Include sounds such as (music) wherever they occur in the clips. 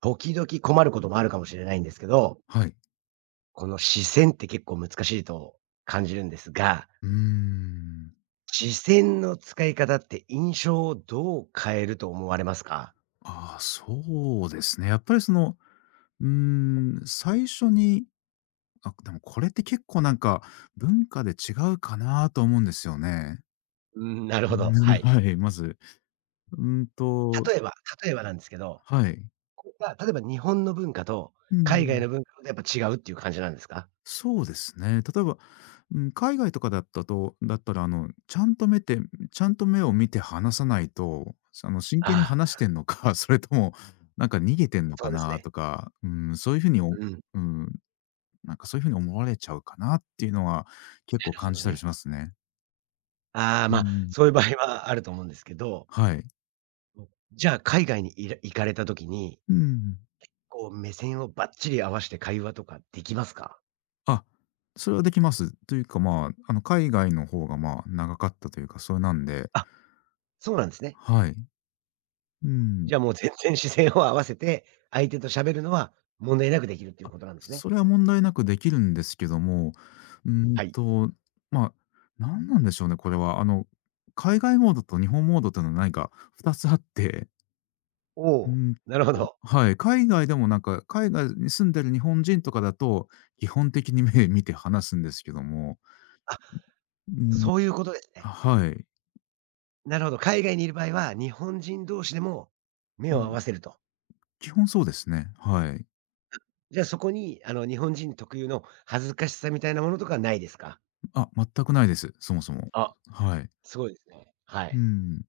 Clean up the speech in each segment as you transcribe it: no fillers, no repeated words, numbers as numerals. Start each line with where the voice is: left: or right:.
right: 時々困ることもあるかもしれないんですけど、
left: はい。
right: この視線って結構難しいと感じるんですが、
left: うーん。
right: 視線の使い方って印象をどう変えると思われますか？
left: ああ、そうですね。やっぱり最初に、あ、でもこれって結構なんか、文化で違うかなと思うんですよね。
right: なるほど、
left: うん。
right: はい。
left: はい、まず、うーんと
right: 例えば例えばなんですけど、
left: はい。
right: これが例えば日本の文化と
left: う
right: 海外の
left: ん、
right: 文化だとやっぱ違うっていう感じなんですか？
left: そうですね。例えば、うん、海外とかだったら、ちゃんとちゃんと目を見て話さないと、真剣に
right: あ
left: 話
right: あ、
left: してんのか、(laughs) それともなんか逃げてんの
right: そ
left: か
right: うです
left: な
right: ね。
left: とか、うん、そういうふうにお
right: うん、な
left: うん、なんかそういう風に思われちゃうかなっていうのは結構
right: るほ
left: 感じ
right: ど
left: たりし
right: ね。
left: ますね。
right: ああ、
left: う
right: まあ、
left: ん。
right: そういう場合はあると思うんですけど、
left: はい。
right: じゃあ海外に行かれた時に、
left: うん。
right: こう目線をバッチリ合わして会話とかできますか？
left: あ、それはできます。というか、まあ、海外の方が、まあ、長かったというか、それなんで、
right: あ、そうなんですね。
left: はい。うん。
right: じゃあもう全然視線を合わせて、相手と喋るのは問題なくできるっていう
left: あ、
right: ことなんですね。
left: それは問題なくできるんですけども、うーん
right: はい。
left: と、まあ、なんなんでしょうね、これは。海外モードと日本モードというのは何か2つあって
right: お
left: う
right: お、
left: んと、
right: なるほど。
left: はい、海外でもなんか、海外に住んでる日本人とかだと、基本的に目見て話すんですけども、
right: あ、
left: うん、
right: そういうことですね。
left: はい。
right: なるほど。海外にいる場合は、日本人同士でも目を合わせると。
left: 基本そうですね、はい。
right: じゃあそこにあの日本人特有の恥ずかしさみたいなものとかはないですか？
left: あ、全くないです、そもそも。
right: あ、
left: はい。
right: すごいですね。は
left: う
right: い。
left: ん、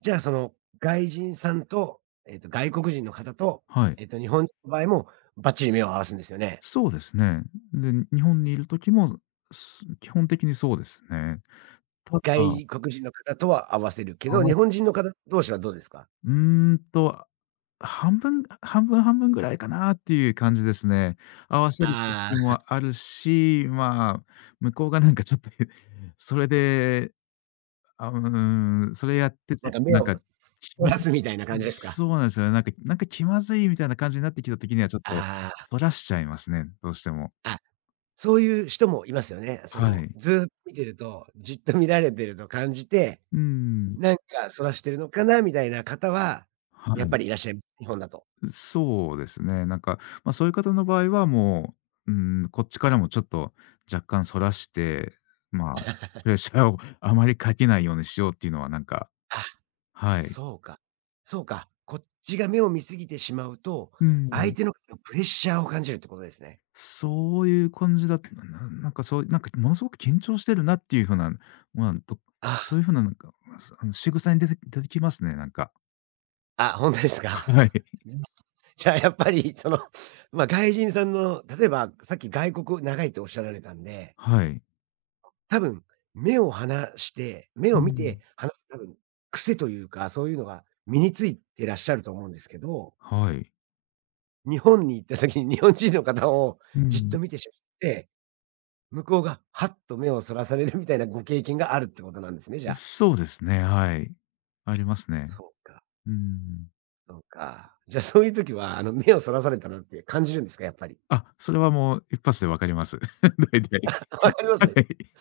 right: じゃあ、その外人さんと、外国人の方と、
left: はい。
right: 日本人の場合もバッチリ目を合わすんですよね。
left: そうですね。で、日本にいる時も、基本的にそうですね。ただ
right: 外国人の方とは合わせるけ
left: 合
right: ど、
left: わ
right: 日本人の方同士はどうですか？
left: うーんと、半分半分半分ぐらいかなっていう感じですね。合わせる
right: あ
left: 時
right: あ。
left: もあるし、まあ、向こうがなんかちょっと (laughs)、それで、あ、それやってちょ
right: なん
left: っ
right: か
left: と
right: 目
left: なん
right: を
left: か、気
right: そ
left: ま
right: らす
left: ず
right: みたいな感じですか？
left: そうなんですよね。なんか気まずいみたいな感じになってきた時にはちょっと、
right: あ
left: そらしちゃいますね、どうしても。
right: あ、あ。そういう人もいますよね。そ
left: は
right: の、
left: い。
right: ずっと見てると、じっと見られてると感じて、
left: ううん。
right: なんかそらしてるのかなみたいな方は、
left: は
right: やっ
left: い。
right: ぱりいらっしゃいます日本だと。
left: そうですね。なんか、まあ、そういう方の場合はもう、うん、こっちからもちょっと若干そらして、まあ、プレッシャーを (laughs) あまりかけないようにしようっていうのはなんか、はい。
right: そうか。そうか。こっちが目を見すぎてしまうと、
left: う
right: 相
left: ん。
right: 手のプレッシャーを感じるってことですね。
left: そういう感じだと、なんかそうなんかものすごく緊張してるなっていう風な、まあ、そう
right: あ
left: いう風ななんか、まあの、仕草に出てきますね、なんか。
right: あ、あ、ほんとですか。
left: (laughs) はい。
right: (laughs) じゃあやっぱりその、ま、外人さんの、例えばさっき外国長いっておっしゃられたんで、
left: はい。
right: 多分目を離して、目
left: う
right: を見て
left: ん。
right: 話す多分癖というか、そういうのが身についてらっしゃると思うんですけど、
left: はい。
right: 日本に行った時に日本人の方を
left: う
right: じっ
left: ん。
right: と見てしまって向こうがはっと目をそらされるみたいなご経験があるってことなんですね、じゃあ。
left: そうですね、はい。ありますね。
right: そうか、
left: うん。
right: そうか。じゃあそういう時は、あの、目をそらされたなって感じるんですか？やっぱり。
left: あ、それはもう一発でわかります。(laughs) 大体。
right: (laughs) わかりま
left: は
right: す？
left: い。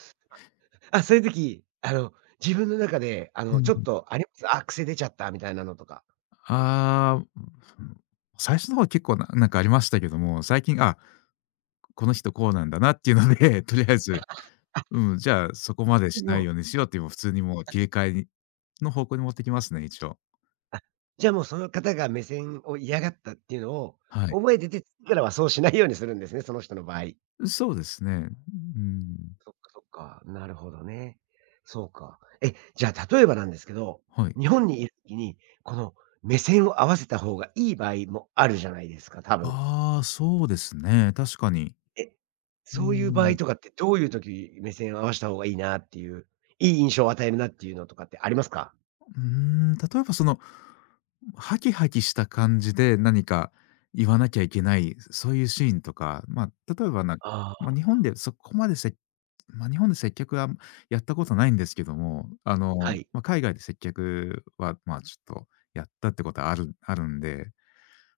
right: あ、そういう時、あの、自分の中で、あ
left: う
right: の、ちょっ
left: ん。
right: とあります？あ、癖出ちゃったみたいなのとか。
left: ああ、最初の方は結構なんかありましたけども、最近、あ、この人こうなんだなっていうので、(laughs) とりあえず、うん、じゃあそこまで
right: で
left: しない
right: も、
left: ようにしようっていう、普通にもう切り替えにの方向に持ってきますね、一応。
right: あ、じゃあもうその方が目線を嫌がったっていうのを
left: はい。
right: 覚えてて、次からはそうしないようにするんですね、その人の場合。
left: そうですね。うん。
right: そっかそっか、なるほどね。そうか。え、じゃあ例えばなんですけど、
left: はい。
right: 日本にいる時に、この目線を合わせた方がいい場合もあるじゃないですか、多分。
left: ああ、そうですね、確かに。
right: え、
left: う
right: そういう場合
left: ん。
right: とかってどういう時、目線を合わせた方がいいなっていう、いい印象を与えるなっていうのとかってありますか？
left: 例えばハキハキした感じで何か言わなきゃいけない、そういうシーンとか、まあ、例えばなんか、
right: あ
left: まあ、
right: あ、
left: 日本でそこまでせまあ、日本で接客はやったことないんですけども、
right: はい。
left: まあ、海外で接客は、まあ、ちょっとやったってことはあるんで、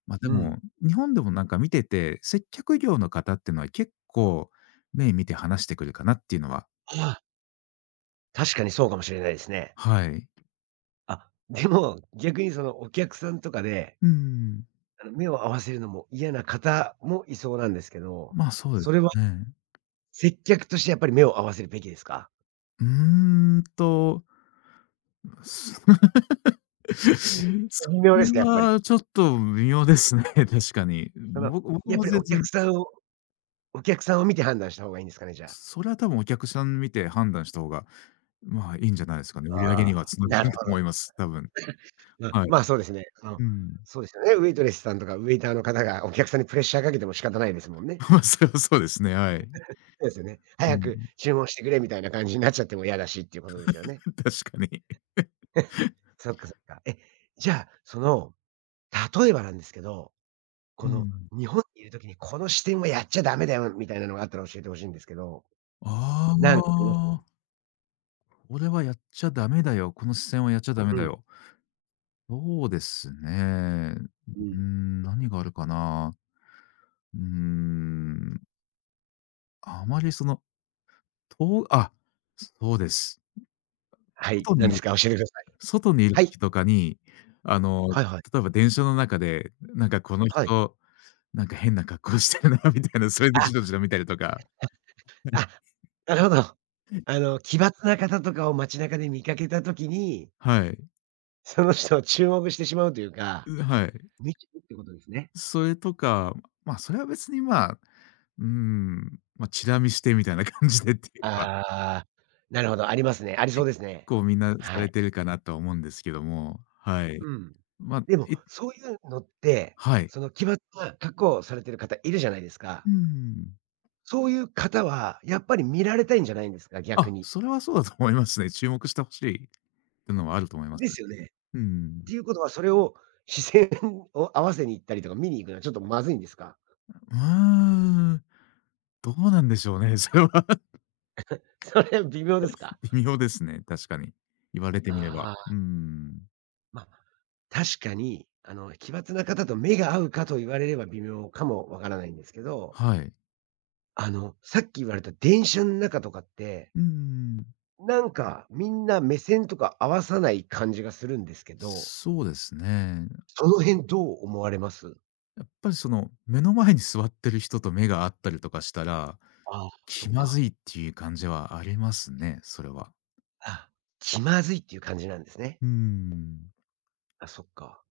left: まあ、で
right: うん。
left: も、日本でもなんか見てて、接客業の方っていうのは結構目見て話してくるかなっていうのは、
right: ああ、確かにそうかもしれないですね。
left: はい。
right: あ、でも、逆にそのお客さんとかで、
left: うん。
right: あの、目を合わせるのも嫌な方もいそうなんですけど、
left: まあ、そうで
right: そ
left: す
right: れは
left: ね。
right: 接客としてやっぱり目を合わせるべきですか？
left: うーんと、す (laughs) そ
right: 微妙で
left: れ
right: すか、やっぱり。
left: はちょっと微妙ですね、(laughs) 確かに。
right: その、
left: 僕
right: やっ
left: も
right: ぱり
left: 全
right: お客
left: 然、
right: さんをお客さんを見て判断した方がいいんですかね、じゃあ。
left: それは多分お客さん見て判断した方が、まあ、いいんじゃないですかね。
right: あ
left: 売り上げには
right: あ。
left: つなが
right: なる
left: ると
right: ほ
left: 思い
right: ど。
left: ます、多分。
right: うん、
left: はい。
right: まあ、そうですね。あの、
left: うん。
right: そうですよね、ウェイトレスさんとかウェイターの方がお客さんにプレッシャーかけても仕方ないですもんね。
left: (laughs) まあ、それはそうですね、はい。
right: そうですよね。
left: う
right: 早く
left: ん。
right: 注文してくれみたいな感じになっちゃっても嫌だしっていうことですよね。
left: (laughs) 確かに。
right: そっかそっか。え、じゃあ、その、例えばなんですけど、
left: う
right: この
left: ん。
right: 日本にいる時にこの視点はやっちゃダメだよみたいなのがあったら教えて欲しいんですけど、
left: あ
right: なんか
left: あ、
right: (unintelligible)
left: これはやっちゃダメだよ、この視線はやっちゃダメ
right: う
left: だ
right: ん、
left: よ。そうですね。
right: う
left: う
right: ん。
left: ん、何があるかな。うーん、あまりその、とあ、そうです。
right: はい、
left: 外に
right: 何
left: い
right: で
left: る
right: すか？教えてください。
left: 外にいる
right: はい。
left: 時とかに、あの、
right: はいはい。
left: 例えば電車の中で、なんかこの
right: はい。
left: 人、なんか変な格好してるなみたいな、それでじろ
right: あ、
left: じろ見たりとか、
right: あ、なるほど。あの、奇抜な方とかを街中で見かけた時に、
left: はい。
right: その人を注目してしまうというか、
left: はい。
right: 見ちゃうってことですね。
left: それとか、ま、それは別に、まあ、ま、チラ見してみたいな感じでっていうのは、
right: ああ、なるほど、ありますね。ありそう
left: 結
right: ですね。
left: 構みんなさ
right: は
left: れ
right: い。
left: てるかなとは思うんですけども、はい。
right: うん。
left: ま、
right: でも、
left: い
right: そういうのって、
left: はい。
right: その奇抜な格好をされてる方いるじゃないですか。
left: うーん。
right: そういう方は、やっぱり見られたいんじゃないんですか？逆
left: あ、
right: に。
left: それはそうだと思いますね。注目して欲しいっていうのはあると思います。
right: ですよね。
left: うん。
right: ていうことは、それを視線を合わせに行ったりとか見に行くのはちょっとまずいんですか？
left: うーん、どうなんでしょうね。(laughs) それは (laughs)
right: (laughs) それ微妙ですか？
left: 微妙ですね、確かに。言われてみれば。
right: ああ、
left: うん。
right: ま、確かに、あの、奇抜な方と目が合うかと言われれば微妙かもわからないんですけど、
left: はい。
right: あの、さっき言われた電車ん中とかって、
left: うん。
right: なんかみんな目線とか合わさない感じがするんですけど、
left: そうですね。
right: その辺どう思われます？
left: やっぱり目の前に座ってる人と目が合ったりとかしたら、
right: ああ、そ
left: 気
right: っ
left: ま
right: か。
left: ずいっていう感じはありますね、それは。
right: ああ、気まずいっていう感じなんですね。
left: うん。
right: あ、そっか。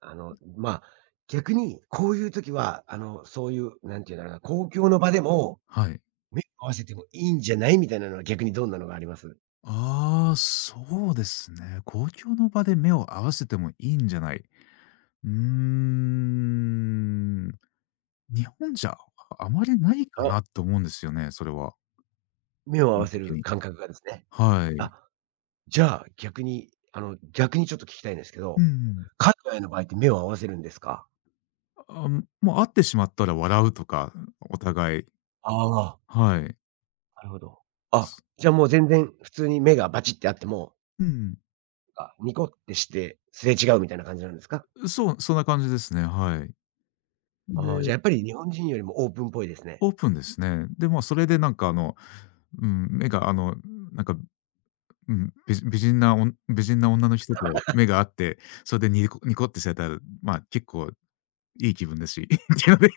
right: あの、まあ、逆に、こういう時は、あの、そういう、なんていうんだろうな、公共の場でも、
left: はい。
right: 目を合わせてもいいんじゃないみたいなのは逆にどんなのがあります？
left: ああ、そうですね。公共の場で目を合わせてもいいんじゃない。うーん。日本じゃ、あまりないか
right: あ。
left: なと思うんですよね、それは、
right: 目を
left: 基
right: 合わ
left: 本
right: せ
left: 的
right: る
left: に。
right: 感覚がですね。
left: は
right: あ、
left: い。
right: じゃあ、逆に、あの、逆にちょっと聞きたいんですけ
left: うん
right: ど、
left: うん。
right: 海外の場合って目を合わせるんですか？
left: あ、もう会ってしまったら笑うとか、お互い。
right: ああ、
left: はい。
right: なるほど。あ、
left: す
right: じゃあもう全然普通に目がバチってあっても、
left: うん。
right: あ、ニコってしてすれ違うみたいな感じなんですか？
left: そう、そんな感じですね、はい。
right: ああ、じ
left: で、
right: ゃあやっぱり日本人よりもオープンっぽいですね。
left: オープンですね。で、まあ、それでなんかうん、目がなんか、うん、美人な女の人と目が合って、それでニコニコってされたら、まあ、結構いい気分ですし、(laughs) っていうので、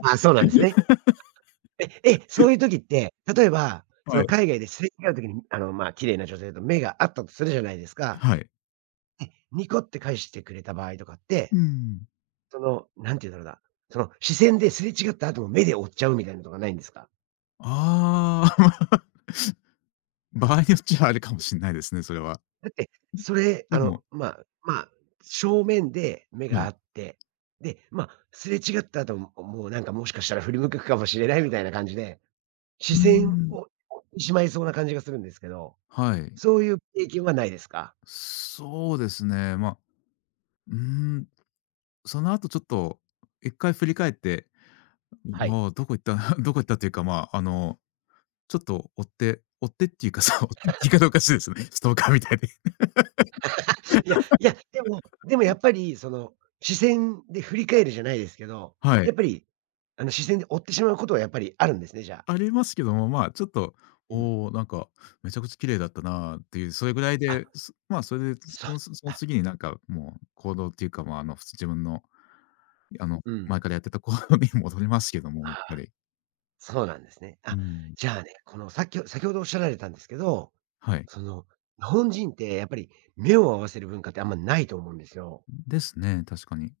right: あ、そうなんですね。え、え、そういう時って、例えば、そ
left: は
right: の
left: い。
right: 海外ですれ違う時に、あの、まあ、綺麗な女性と目が合ったとするじゃないですか。
left: はい。
right: で、ニコって返してくれた場合とかって、
left: うん。
right: その、なんて言うんだろうな、その視線ですれ違った後も目で追っちゃうみたいなのとかないんですか？
left: ああ。(laughs) 場合によっちゃあれかもしれないですね、それは。
right: だって、それ、あ
left: で
right: の、
left: も、
right: まあまあ、正面で目
left: は
right: が合
left: い。
right: って、で、まあ、すれ違った後も、もうなんかもしかしたら振り向くかもしれないみたいな感じで、
left: う
right: 視
left: ー
right: 線
left: ん、
right: を追ってしまいそうな感じがするんですけど、
left: はい。
right: そういう経験はないですか？
left: そうですね、まあ、うーん、その後ちょっと一回振り返って、
right: はい。
left: ああ、どこ行った (laughs) どこ行ったというか、まあ、ちょっと追って追ってっていうか、(laughs) 追ってって言い方おかしいですね。ストーカーみたいで。
right: いや、いや、でもやっぱりその、視線で振り返るじゃないですけど、
left: はい。
right: やっぱり、あの視線で追ってしまうことはやっぱりあるんですね、じゃあ。
left: ありますけども、まあ、ちょっと、
right: うん。
left: おお、なんか、めちゃくちゃ綺麗だったなっていう、それぐらい
right: あ、
left: で、まあ、それで、
right: そう、
left: その
right: あ、
left: 次になんか、もう行動っていうか、まあ、自分の、あの、
right: うん。
left: 前からやってた行動に (laughs) 戻りますけども、やっぱ
right: あ
left: り。
right: そうなんですね。
left: うー
right: あ、
left: ん、
right: じゃあね、このさっき先ほどおっしゃられたんですけど、
left: はい。
right: その、日本人ってやっぱり目を合わせる文化ってあんまないと思うんですよ。
left: ですね、確かに。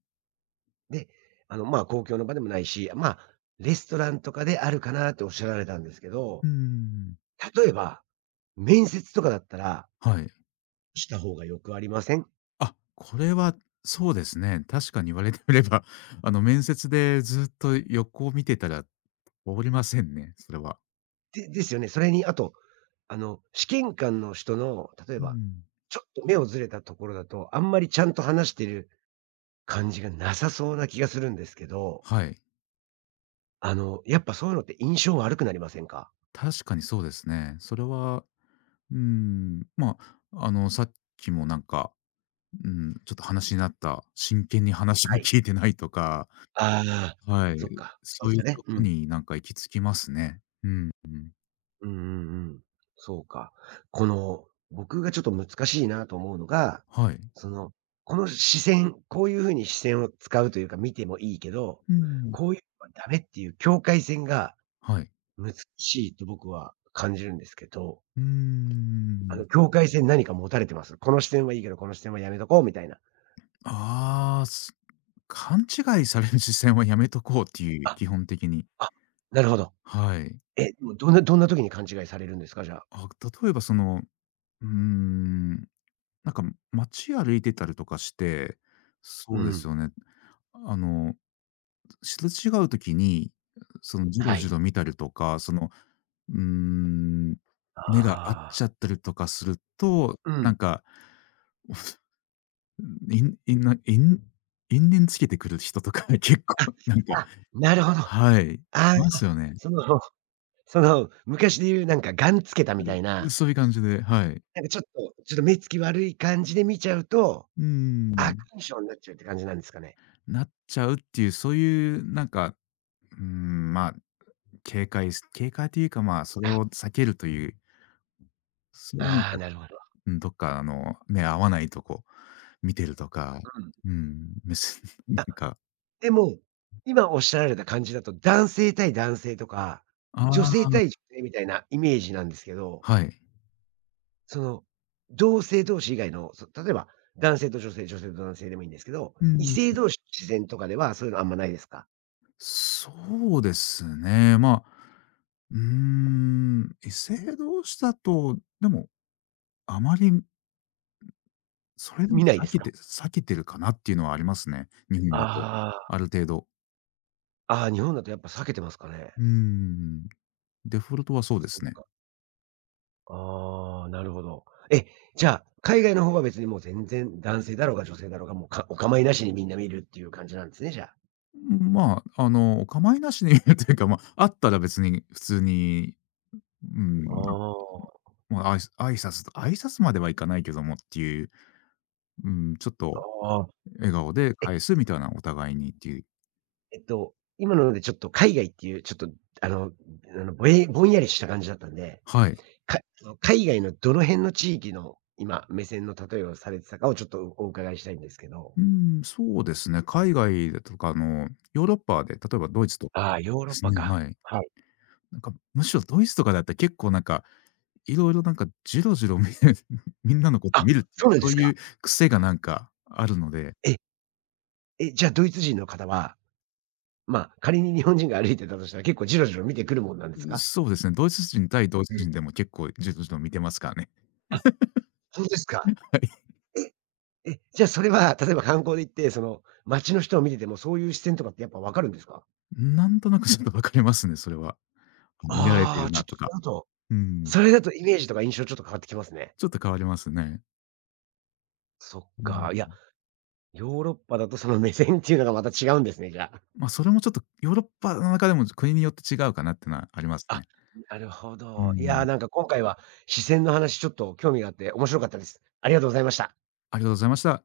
right: で、あの、まあ、公共の場でもないし、まあ、レストランとかであるかなっておっしゃられたんですけど、
left: うーん、
right: 例えば、面接とかだったら
left: はい。
right: した方がよくありません？
left: あ、これはそうですね。確かに言われてみれば、面接でずっと横を見てたら、おりませんね、それは。
right: でですよね。それにあと、試験官の人の、例え
left: う
right: ば、
left: ん、
right: ちょっと目をずれたところだと、あんまりちゃんと話してる感じがなさそうな気がするんですけど、
left: はい。
right: やっぱそういうのって印象悪くなりませんか？
left: 確かにそうですね。それは、うん、まあ、さっきもなんか、うん、ちょっと話になった、真剣に話を
right: はい。
left: 聞いてないとか、
right: ああ、
left: はい、
right: そっか。そう
left: そ
right: で
left: う
right: し
left: い
right: た
left: う
right: ね。
left: と
right: う
left: こ
right: ん。
left: になんか行き着きますね。うん、うん。
right: うんうんうん。そうか。この、僕がちょっと難しいなと思うのが、
left: はい。
right: その、この視線、こういう風に視線を使うというか見てもいいけど、
left: うん、
right: こういうのはダメっていう境界線が
left: はい。
right: 難しいと僕は感じるんですけど、
left: うー
right: あの
left: ん。
right: 境界線何か持たれてます？この視線はいいけど、この視線はやめとこうみたいな。
left: ああ、勘違いされる視線はやめとこうっていう、
right: あ、
left: 基本的に。
right: あ、なるほど。
left: はい。
right: え、でもどんな時に勘違いされるんですか？じゃあ。
left: あ、例えばうーん、なんか街歩いてたりとかして、
right: う
left: そうです
right: ん。
left: よね。あのすれ違う時に、じろ
right: は
left: じ
right: い。
left: ろ見たりとか、うーん、
right: あ
left: 目が合っち
right: あ。
left: ゃったりとかすると、
right: うん。
left: なんか、(laughs) 因んいんな因因縁つけてくる人とか (laughs) 結
right: あ、
left: 構なんか、
right: あ、なるほど。あ
left: はい、い
right: あ、
left: ますよね。
right: そのその、昔で言うなんかガンつけたみたいな、
left: そういう感じで、はい。
right: なんかちょっと目つき悪い感じで見ちゃうと、
left: うー
right: 悪
left: ん、
right: 印象になっちゃうって感じなんですかね？
left: なっちゃうっていう、そういうなんか、まあ、警戒というか、まあ、それ
right: あ、
left: を避けるという、そういうなん
right: ああ、
left: か
right: なるほど。
left: うん、どっか目合わないとこ見てるとか、
right: うん。
left: うん、(laughs) なん
right: あ、
left: か
right: でも、今おっしゃられた感じだと、男性対男性とか、
left: あ
right: 女性
left: あ、
right: 対女性みたいなイメージなんですけど、
left: はい。
right: その、同性同士以外の、例えば、男性と女性、女性と男性でもいいんですけど、
left: う
right: 異
left: ん、
right: 性同士の自然とかではそういうのあんまないですか？
left: そうですね、まあ、異性同士だと、でも、あまりそれでも
right: 見ないで
left: 避
right: す
left: け
right: か？
left: て避けてるかなっていうのはありますね、日本だと、
right: あ
left: ある程度。
right: あ、ああ、日本だとやっぱ避けてますかね。
left: うーん、デフォルトはそうで
right: そ
left: す
right: う
left: ね。
right: か。ああ、なるほど。え、じゃあ、海外の方は別にもう全然男性だろうが女性だろうが、もうお構いなしにみんな見るっていう感じなんですね、じゃあ。
left: うん、まあ、お構いなしに言う (laughs) というか、ま、あったら別に普通に、うん、
right: あ
left: もう、挨拶と挨拶まではいかないけどもっていう、うん、ちょっと
right: あ、ああ。
left: 笑顔で
right: え、
left: 返すみたいな、お互いにっていう。
right: えっと、今のでちょっと海外っていう、ちょっとあの、あの、ぼんやりした感じだったんで、
left: はい。
right: その海外のどの辺の地域の今、目線の例えをされてたかをちょっとお伺いしたいんですけど。
left: うん、そうですね。海外だとか、ヨーロッパで、例えばドイツとか
right: ああ、ヨーロ
left: で
right: ッ
left: す
right: パ
left: ね、
right: か。
left: はい。
right: はい。
left: なんか、むしろドイツとかだったら結構なんか、いろいろなんかジロジロ(laughs) みんなのこと
right: あ、
left: 見るってい
right: そ
left: う、
right: うなんで
left: そう
right: す
left: い
right: か。
left: う癖がなんかあるので、
right: え、え、じゃあドイツ人の方はまあ、仮に日本人が歩いてたとしたら、結構じろじろ見てくるもんなんですか？
left: そうですね、ドイツ人対ドイ
right: え
left: ツ人
right: え。
left: でも結構ジロジロ見てますからね。
right: あ、ほんとですか？え、え、じゃあそれは、例えば観光で行って、その、街の人を見てても、そういう視線とかってやっぱ分かるんですか？
left: なんとなくちょっとわかりますね、それは。見られて
right: ああ、
left: る
right: ちょっ
left: な
right: と
left: と
right: それ
left: か。
right: だと
left: うん。
right: それだとイメージとか印象ちょっと変わってきますね。
left: ちょっと変わりますね。
right: そっ
left: うん。
right: か、いや、ヨーロッパだとその目線っていうのがまた違うんですね、じゃあ。
left: まあ、それもちょっとヨーロッパの中でも国によって違うかなってのはあります
right: あ、
left: ね。
right: なるほ
left: う
right: ど。いや、
left: ん。
right: なんか今回は視線の話ちょっと興味があって面白かったです。ありがとうございました。
left: ありがとうございました。